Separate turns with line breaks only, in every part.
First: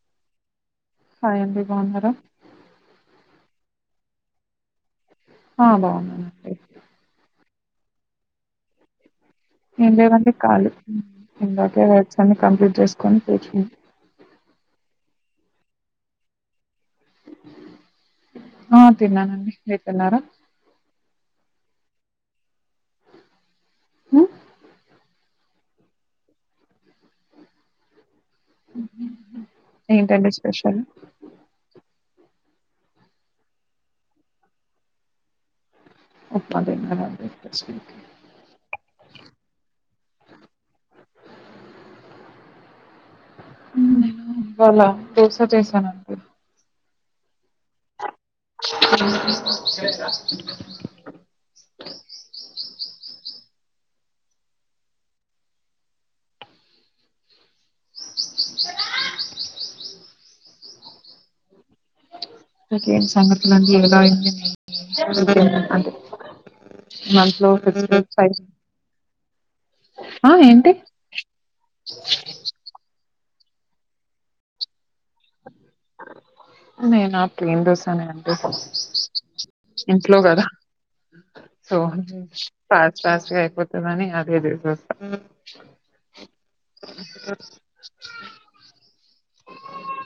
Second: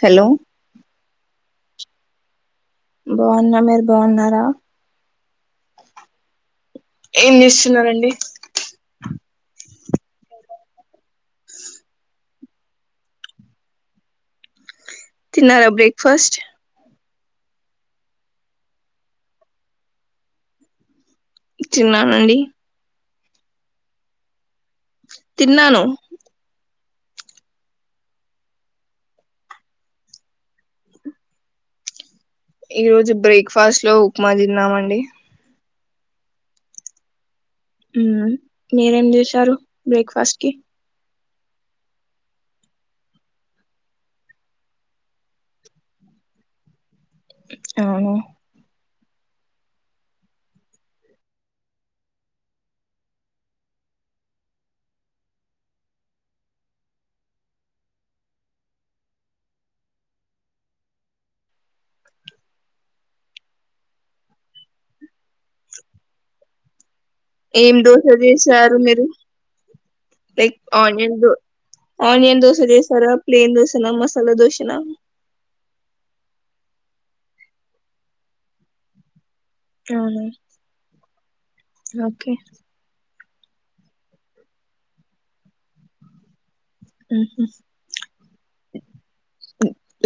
Hello
సాడి బాగున్నారుార
బాగున్న మీరు బాగున్నారా
ఆ బాగున్నా
ున్నారంండి
ఇ వంది కాలు ఇందాకేదచ్చ కంప్లీట్ చెస్కొని
తిన్నారా బ్రేక్ ఫాస్ట్
ఆ తిన్నానండి మీరు తిన్నారా
చిన్నానండి
హ
తిన్నాను
ఏంటండి స్పెషల్
ఈ రోజు బ్రేక్ఫాస్ట్ లో ఉప్మా తిన్నామండి
ఒ అదే మ అదే
మీరేం చేశారు బ్రేక్ఫాస్ట్కి
వాల బోసా చేసానుంతే
ఆ
ఇంకేంటి సంగతులు అంది ఎలా అయ్యిందీ ఏంటి
ఏం దోశ చేసారు మీరు
ఆ
లైక్
ఏంటి
ఆనియన్ ఆనియన్ దోశ చేసారుా ప్లేన్ దోశనా మసాలా దోశన
నే నా ప్ర ఎంతోసానే అడి ఇంట్లో
అవును
కదా సో
ఓకే
ఫస్ పోతే న అగే ద
ఊహు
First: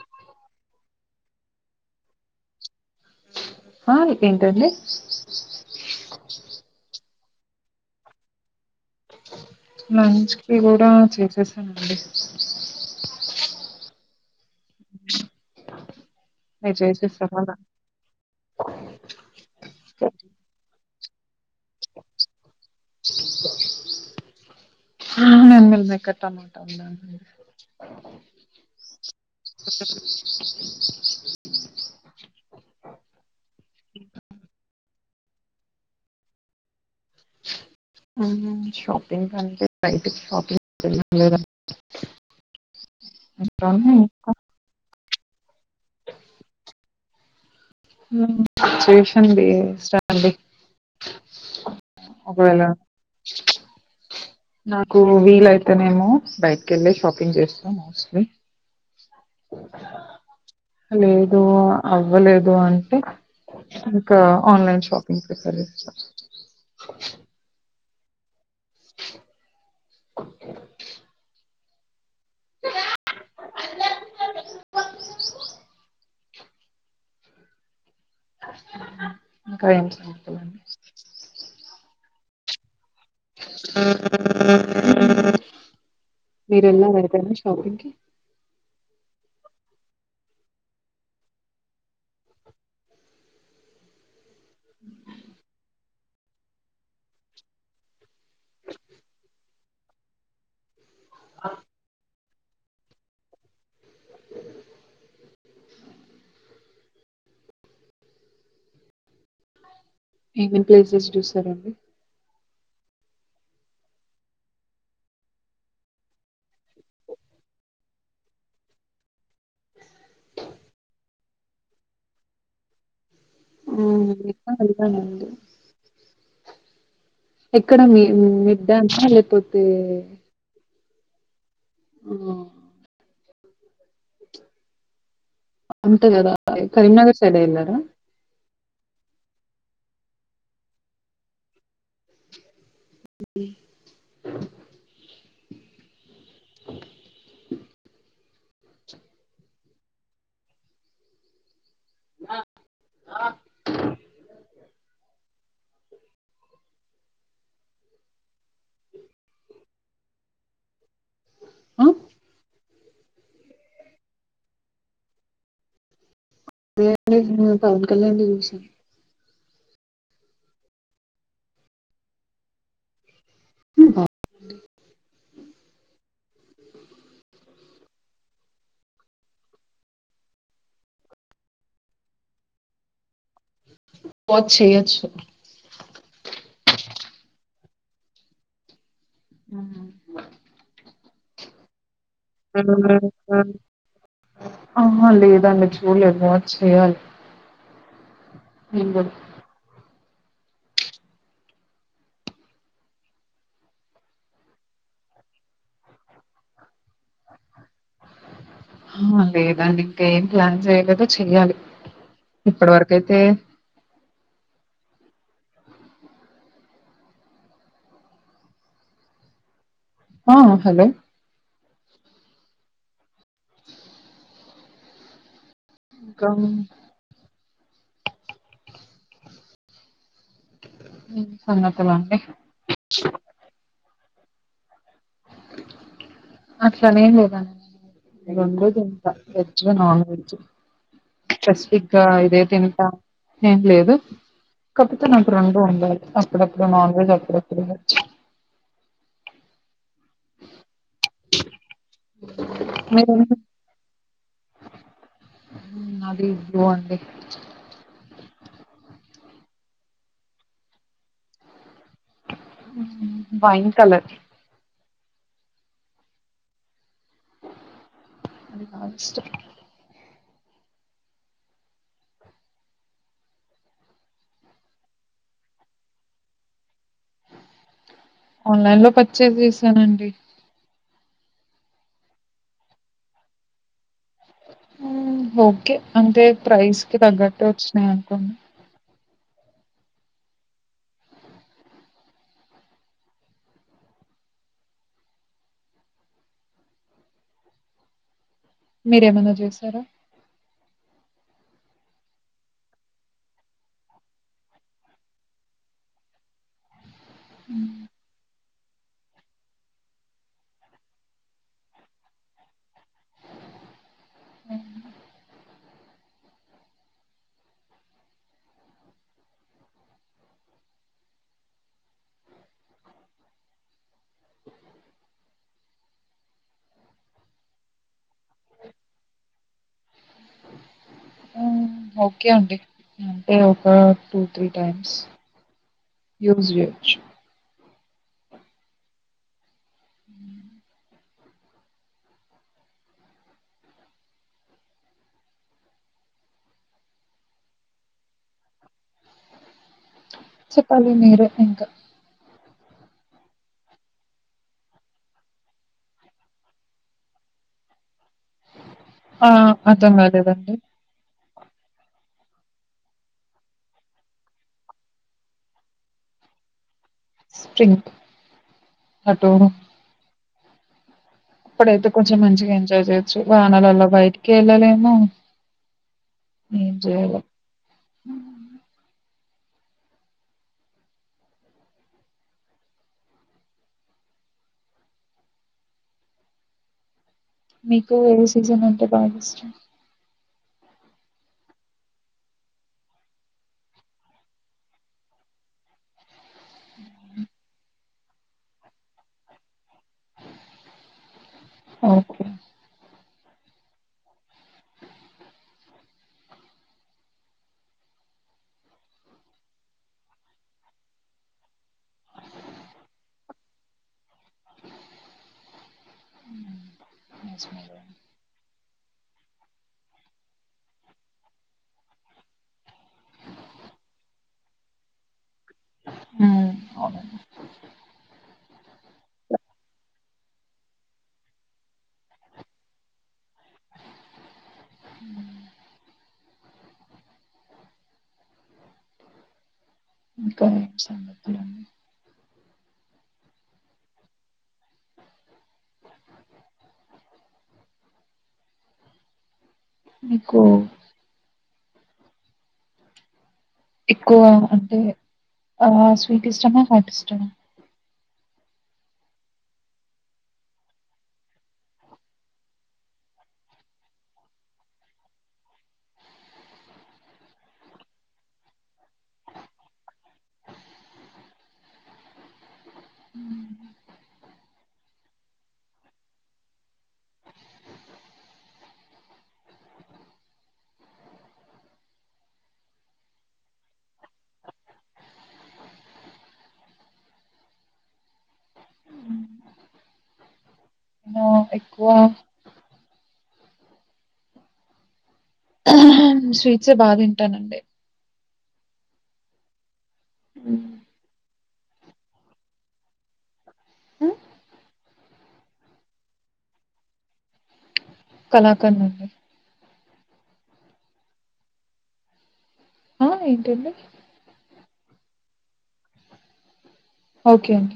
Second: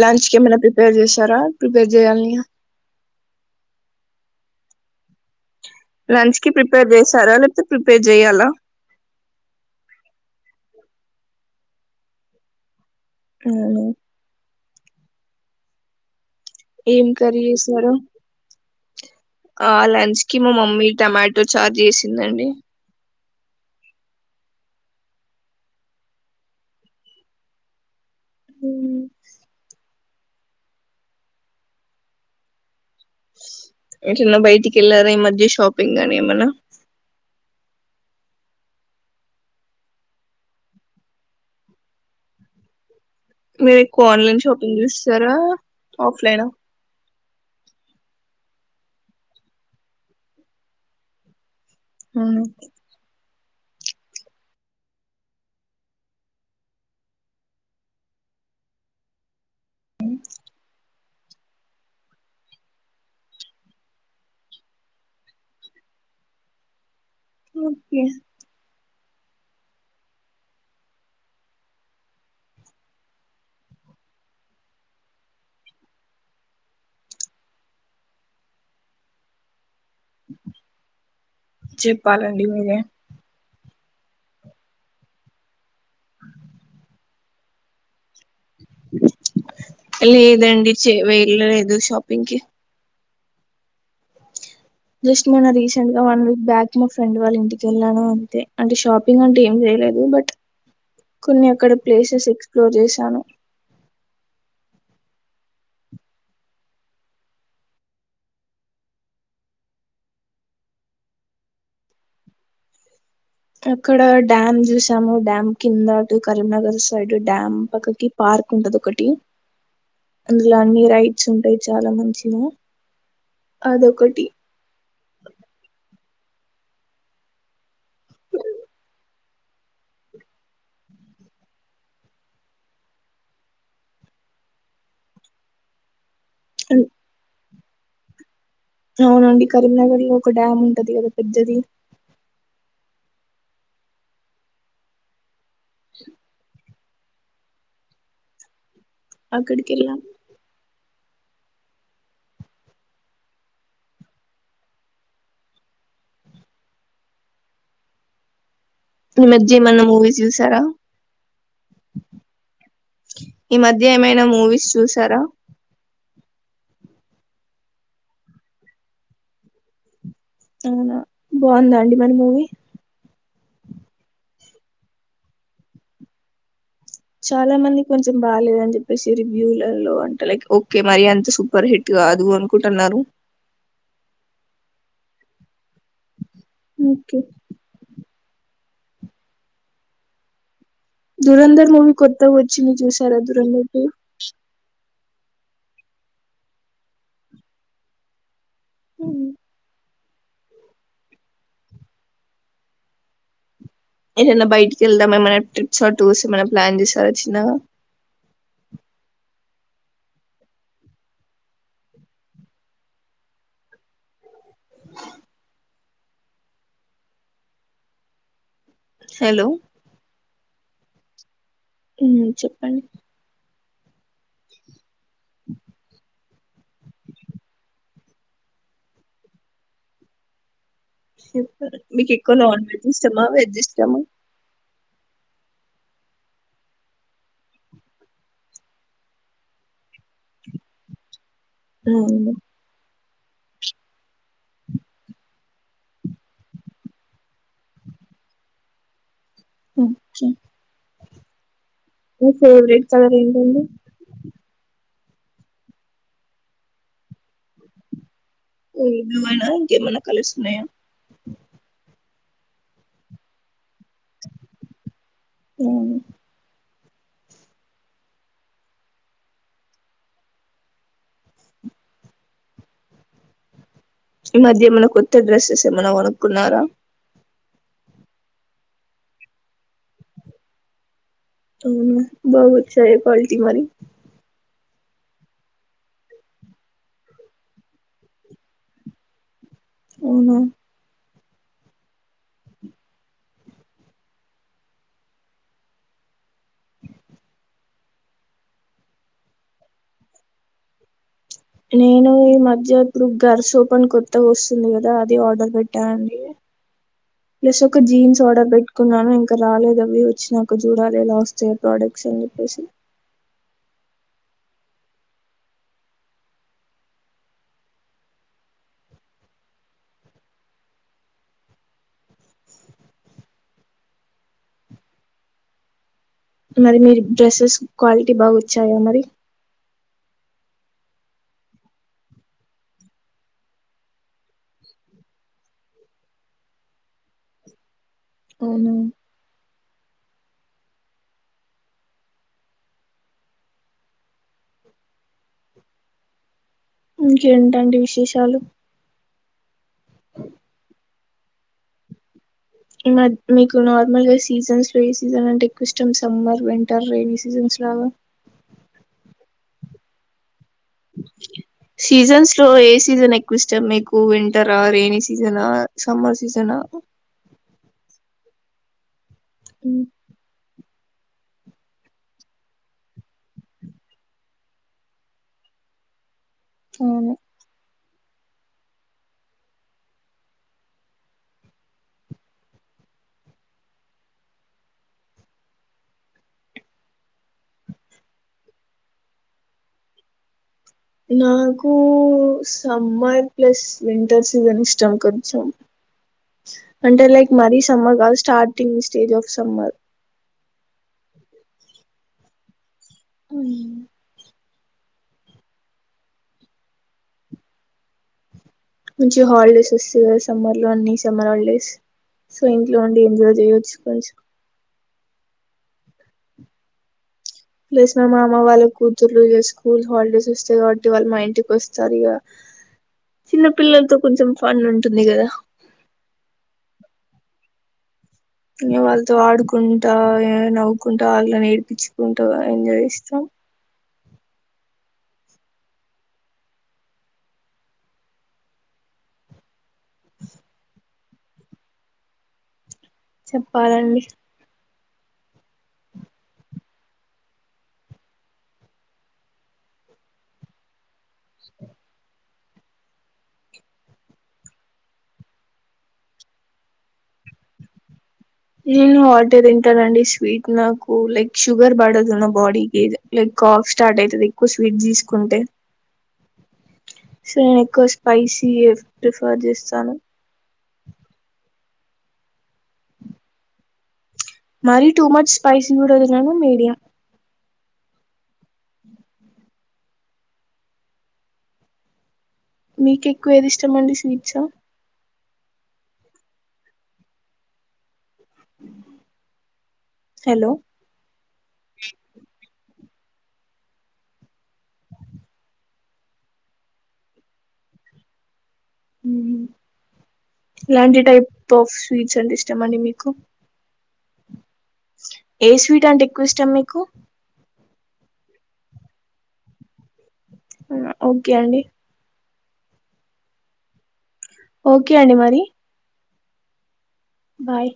లంచ్ కేమైనా ప్రీపే పేర్ చేశారా ప్రిపేర్ చేయాల్న్నిగ
హా ఏంటండీ
సరా లేకపోతే ప్రిపేర్ చెయ్యాలా
లంచ్ కి కూడా చేసేసానండి.
అవునా
మీరు
ఏం
చేసేసారా
కర్రీ
లంచ్
చేసారు. ఆ లంచ్కి మ మమ్మీ టమాటో ఛార్ చేసిందండి.
అవునా మీ మమ్మీ కాడా టమాటా ఉందా అండి.
కెల్లారా ఈ మధ్య షాపింగానీ ఏమైనా
మ్మ్ షాపింగ్ అంటే బయటికి షాపింగ్ [inaudible] ఇంకా
మీకు ఆన్లైన్ షాపింగ్ చేస్ స్తారా ఆఫ్ లైనా
ఊ చేషండి. [unintelligible] ఒకవేళ నాకు వీలయితేనేమో బైట్కెళ్ళి షాపింగ్ చేస్తా మోస్ట్లీ స లేదు అవ్వలేదు అంటే ఇంకా ఆన్లైన్ షాపింగ్ ప్రిఫర్ చేస్తా
ఓకే
[unintelligible]
చెప్పాలండి మీరే
ఊ మీరేల్లారా ఎటైనా షాపింగ్కి
లేదండి చే వెేల్లలేదు షాపింగ్కిి జస్ట్ నిన్న రీసెంట్ గా వన్ వీక్ బ్యాక్ మా ఫ్రెండ్ వాళ్ళ ఇంటికి వెళ్ళాను అంతే అంటే షాపింగ్ అంటే ఏం చేయలేదు బట్ కొన్ని అక్కడ ప్లేసెస్ ఎక్స్ లో జేషాను.
ఏమేమి ప్లేసెస్ చూసారండి.
అక్కడ డ్యామ్ చూసాము డ్యామ్ కింద అటు కరీంనగర్ సైడ్ డ్యామ్ పక్కకి పార్క్ ఉంటది. ఒకటి అందులో అన్ని రైడ్స్ ఉంటాయి. చాలా మంచిగా అదొకటి
ఆ [unintelligible] అండి. ఎక్కడ మీ మీద్దంతా లేకపోతే ఆ అంతే గద. కరీంనగర్ సైడ్ ఎల్ అ
అవునండి కరీంనగర్ లో ఒక డ్యామ్ ఉంటది కదా పెద్దది
అ
చె
అ
అక్కడికి వెళ్ళాం
ఆ
ఈ మధ్య ఏమన్నా మూవీస్ చూసారా
ఆ
ఈ మధ్య ఏమైనా మూవీస్ చూసారా
[unintelligible] పవన్ కళ్యాణ్ ది చూసానా
అవునా బాగుందా అండి మరి మూవీ
ా
చాలా మంది కొంచెం బాలేదని చెప్పేసి రివ్యూలలో అంటే లైక్ ఓకే మరి అంత సూపర్ హిట్గా కాదు అనుకుంటున్నారు
[unintelligible] చేయచ్చు
ఓకే
ఉ
దూరందర్ మూవీ కొత్త వచ్చింది చూసార దూరందర్ టు
ఆహా లేదండి చూడలేదు వాచ్ చెయాలి ని కూడా
ఏదైనా బయటికి వెళ్దామ ఏమైన్నా ట్రిప్స్ ఆర్ టూర్స్ ఏమైనా ప్లాన్ చేస్తారా చిన్నగా
ఆ లేదండి ఇంకా ఏం ప్లాన్ చేయలేదో చెయ్యాలి ఇప్పటి వరక అయితే
హలో
ఆ హలో
ఉ చెప్పండి
కా ఏం
మీకు
సంగతులండి
ఎక్కువ నాన్ వెజ్ ఇష్టమా వెజ్ ఇష్టమా
అట్ల అని ఏం లేదండి ఈ రెండ రోజులు వెజ్ నోన్ వెెజ్ స్పెసిఫిక్ గా
అవును
ఇదే తినటం ఏం లేదు కాకపోతే నాకు రెండు ఉండాలి అప్పుడప్పుడు నాన్ వెజ్ అప్పుడప్పుడు వెజ్
ఒకే మీ ఫేవరెట్ కలర్
మీరేం
ఏంటడి
అది [unintelligible]
[unintelligible] ఇంకేమన్నా కలుస్తున్నాయా
బాయ్ కలర్
[unintelligible]
అది బగా ఇష్టం
ఈ మధ్య ఏమైనా కొత్త డ్రెస్సెస్ ఏమైన్నా కొనుకున్నారా
ఆన్లైన్ లో పర్చేస్ చేసానండి
ఉమ్ బా ఓచ్చాయ క్వాలిటీ మరి.
ఓకే అంటే ప్రైస్ కి తగ్గట్టు వచ్చినాయి అనుకోండి.
అవునా
మీరేమన్నా చేశారా.
నేను ఈ మధ్య ఇప్పుడు గర్ సోప్ అని కొత్తగా వస్తుంది కదా అది ఆర్డర్ పెట్టానండి. ప్లస్ ఒక జీన్స్ ఆర్డర్ పెట్ కున్నాను ఇంకా రాలేదు. అవి వచ్చి నాకు చూడాలి ఎలా వస్తాయ ప్రోడక్ట్స్ అని చెప్పేసి.
అ [inaudible]
మరి మీ డ్రెస్సెస్ క్వాలిటీ బాగా వచ్చాయా మరి.
ఓకే అండి అంటే ఒక టూ త్రీ టైమ్స్ యూస్ చేయొచ్చు.
అవున ఇంకేంటండి విశేషాలు.
చెప్పాలి మీరే ఇంకా
మీకు నార్మల్గా సీజన్స్లో ఏ సీజన్ అంటే ఎక్కువ ఇష్టం. సమ్మర్, వింటర్, రెనీ సీజన్స్ లాగా
ఆ అర్థం కాలేదండి.
ఇలో ఏ సీజన్ ఎక్కువ ఇష్టం. మీకు వింటరా, రేనీ సీజనా, సమ్మర్ సీజనా.
స్ప్రింగ్క్. అటూ అప్పుడైతే కొంచెం మంచిగా ఎంజాయ్ చేయొచ్చు వానాలలా బయటికి వెళ్ళలేమో. ఏం
అవును
జేయలేము. హ మీకు ఏ సీజన్ అంటే బాగా ఇష్టం.
నాకు సమ్మర్ ప్లస్ వింటర్, సీజన్ ఇష్టం కొంచెం అంటే లైక్ మరీ సమ్మర్ కాదు. Starting stage of summer
okay
ఉం మంచి హాలిడేస్ వస్తు కదా సమ్మర్లో అన్ని సమ్మర్ హాలిడేస్ సో ఇంట్లో నుండి ఎంజాయ్ చేయచ్చు కొంచెం.
హ
ప్లేస్ మ మామ వాళ్ళలకు పలు స్కూల్ హాలిడేస్ వస్తాయి కాబట్టి వాళ్ళు మా ఇంటికి వస్తారు ఇక చిన్న పిల్లలతో కొంచెం ఫన్ ఉంటుంది కదా
ఉ అవున
వాళ్ళతో ఆడుకుంటా, నవ్వుకుంటా వాళ్లను ఏడిపించుకుంటా ఎంజాయ్ చేస్తాం.
అ కానీ స [unintelligible] అ
చెప్పాలండి.
మీకు ఎక్కువ అంటే ఆ స్వీట్ ఇష్టమా హాట్ ఇష్టమా.
నేను హాట్ తింటానండి. స్వీట్ నాకు లైక్ షుగర్ పడదు. నా బాడీకి లైక్ కాఫ్ స్టార్ట్ అవుతది ఎక్కువ స్వీట్ తీసుకుంటే సో నేను ఎక్కువ స్పైసీ ప్రిఫర్ చేస్తాను. మరి టూ మచ్ స్పైసి కూడా తినను మీడియం. మీకు ఎక్కువ ఏది ఇష్టమండి స్వీట్స్ ఆ హలో
ఎక్కువ స్వీట్సే బాగా తింటానండి. హ్మ్.
ఏలాంటి టైప్. టాఫ్ స్వీట్స్ అంటే ఇష్టామ అండి మీకు
హ
ఏ స్వీట్ అంటే ఎక్కువ ఇష్టం మీకు
కళాకర్ నుడి
ఓకే అండి
ఆ ఏంటింటడి
ఓకే అండి మరి
ఓకే
బాయ్
అండి